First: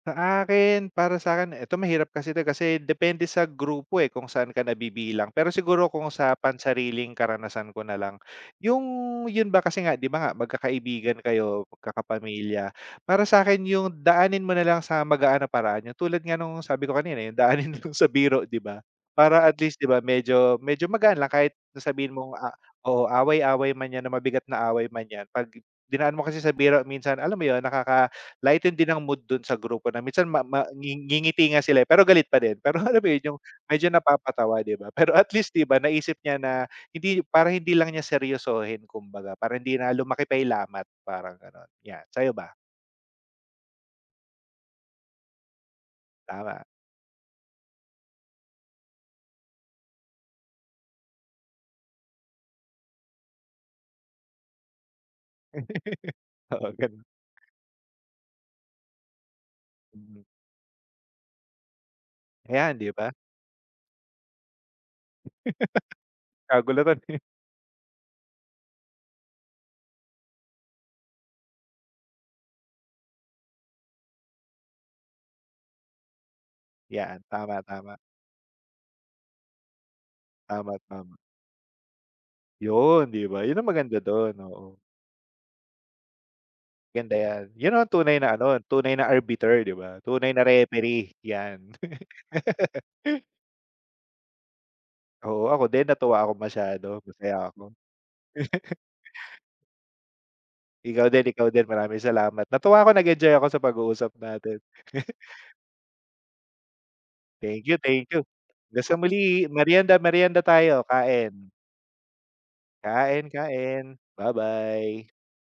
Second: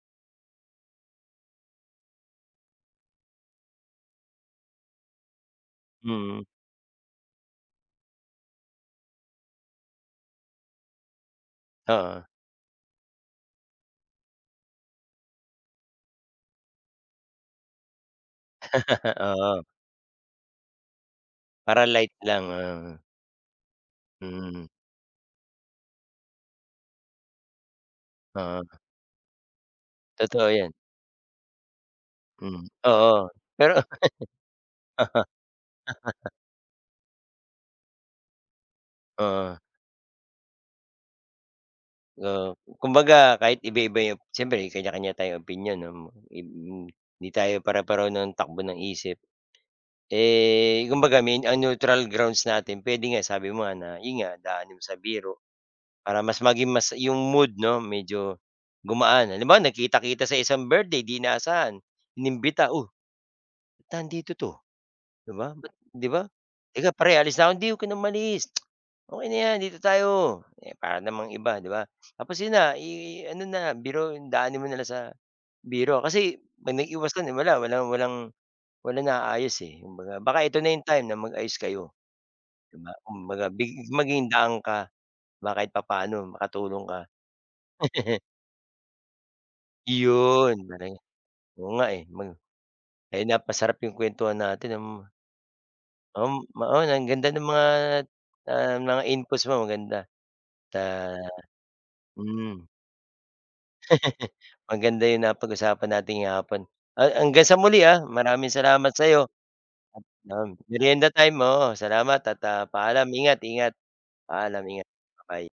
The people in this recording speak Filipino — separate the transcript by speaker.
Speaker 1: Sa akin, para sa'kin, eto mahirap kasi 'to kasi depende sa grupo eh kung saan ka nabibilang. Pero siguro kung sa
Speaker 2: Hmm.
Speaker 1: pansariling karanasan ko nalang, yung yun ba kasi nga di ba nga magkakaibigan kayo,
Speaker 2: Oo.
Speaker 1: magkakapamilya. Para sa'kin yung daanin mo nalang sa magaan na paraan, yung tulad nga ng sabi ko kanina yung daanin niyo sa biro di ba, para at
Speaker 2: Oo.
Speaker 1: least di ba, medyo medyo magaan lang kahit na
Speaker 2: Para
Speaker 1: sabihin
Speaker 2: light
Speaker 1: mong,
Speaker 2: lang, oo.
Speaker 1: oo, away-away man yan na mabigat na
Speaker 2: Mhm.
Speaker 1: away man yan p'ag dinaan mo kasi sa biro minsan, alam mo yun,
Speaker 2: Oo.
Speaker 1: nakaka-lighten din ng mood dun sa grupo na minsan ma
Speaker 2: Totoo
Speaker 1: ma
Speaker 2: yan.
Speaker 1: ngingiti nga sila eh pero galit pa din
Speaker 2: Hmm,
Speaker 1: pero, alam mo yun,
Speaker 2: oo.
Speaker 1: yung
Speaker 2: Pero
Speaker 1: medyo napapatawa di ba, pero at least di ba, naisip niya na hindi para hindi lang niya seryosohin kumbaga,
Speaker 2: Oo.
Speaker 1: para hindi na lumaki pa yung lamat parang gano'n yan, sa'yo ba?
Speaker 2: Oo, kumbaga kahit iba-iba yung siyempre may kanya kanya tayong opinyon 'no, ma ib
Speaker 1: Tama.
Speaker 2: m hindi tayo pare-pareho ng takbo ng isip. Eh, kumbaga ang neutral grounds natin puwede nga, sabi mo nga na 'yon nga, daanin mo sa biro para mas
Speaker 1: Oo,
Speaker 2: maging mas
Speaker 1: gano'n.
Speaker 2: yung mood 'no, medyo gumaan. Halimbawa,
Speaker 1: Mhm.
Speaker 2: nagkita-kita sa isang birthday 'di inaasahan, inimbita,
Speaker 1: Ayan,
Speaker 2: "O,
Speaker 1: di ba?
Speaker 2: ba't nandito 'to?" 'di ba, "ba't," 'di ba, "sige
Speaker 1: Kagulatan
Speaker 2: pare,
Speaker 1: eh.
Speaker 2: alis na ako," "Hindi, huwag ka ng umalis. Okey na 'yan, dito tayo. Para namang iba," 'di ba? Tapos 'yon na, eh ano na, biro, daanin mo na lang sa biro. Kasi 'pag nag-iiwas ka,
Speaker 1: Yan,
Speaker 2: wala walang
Speaker 1: tama-tama.
Speaker 2: walang walang naayos eh kumbaga. Baka ito na yung time
Speaker 1: Tama-tama.
Speaker 2: na mag-ayos kayo, di ba?
Speaker 1: Yun, di ba?
Speaker 2: Kumbaga,
Speaker 1: Yun ang maganda
Speaker 2: maging
Speaker 1: dun,
Speaker 2: daan
Speaker 1: oo.
Speaker 2: ka, di ba, kahit papaano makatulong ka.
Speaker 1: Ganda yan. Yun ang tunay na ano, tunay na arbiter, di ba? Tunay na
Speaker 2: Iyon, [unintelligible]
Speaker 1: referee,
Speaker 2: Oo
Speaker 1: yan.
Speaker 2: nga eh, may ay, napasarap yung kwentuhan natin m
Speaker 1: Oo, ako din, natuwa
Speaker 2: Oo,
Speaker 1: ako
Speaker 2: mao
Speaker 1: masyado.
Speaker 2: ang ganda ng
Speaker 1: Masaya
Speaker 2: mga,
Speaker 1: ako.
Speaker 2: ah, mga inputs mo, maganda. Ta
Speaker 1: Ikaw din ikaw din, maraming salamat.
Speaker 2: mm.
Speaker 1: Natuwa ko, nag-enjoy ako sa pag-uusap natin.
Speaker 2: Maganda yung napag-usapan natin ngayong hapon, ha hanggang sa
Speaker 1: Thank you,
Speaker 2: muli ha.
Speaker 1: thank you,
Speaker 2: Maraming
Speaker 1: hanggang
Speaker 2: salamat
Speaker 1: sa
Speaker 2: sa 'yo.
Speaker 1: muli. Meryenda meryenda
Speaker 2: Nam
Speaker 1: tayo,
Speaker 2: merienda time,
Speaker 1: kain.
Speaker 2: oo, salamat at, ah, paalam.
Speaker 1: Kain,
Speaker 2: Ingat-ingat.
Speaker 1: kain.
Speaker 2: Paalam. Ingat.
Speaker 1: Babay.
Speaker 2: Babay.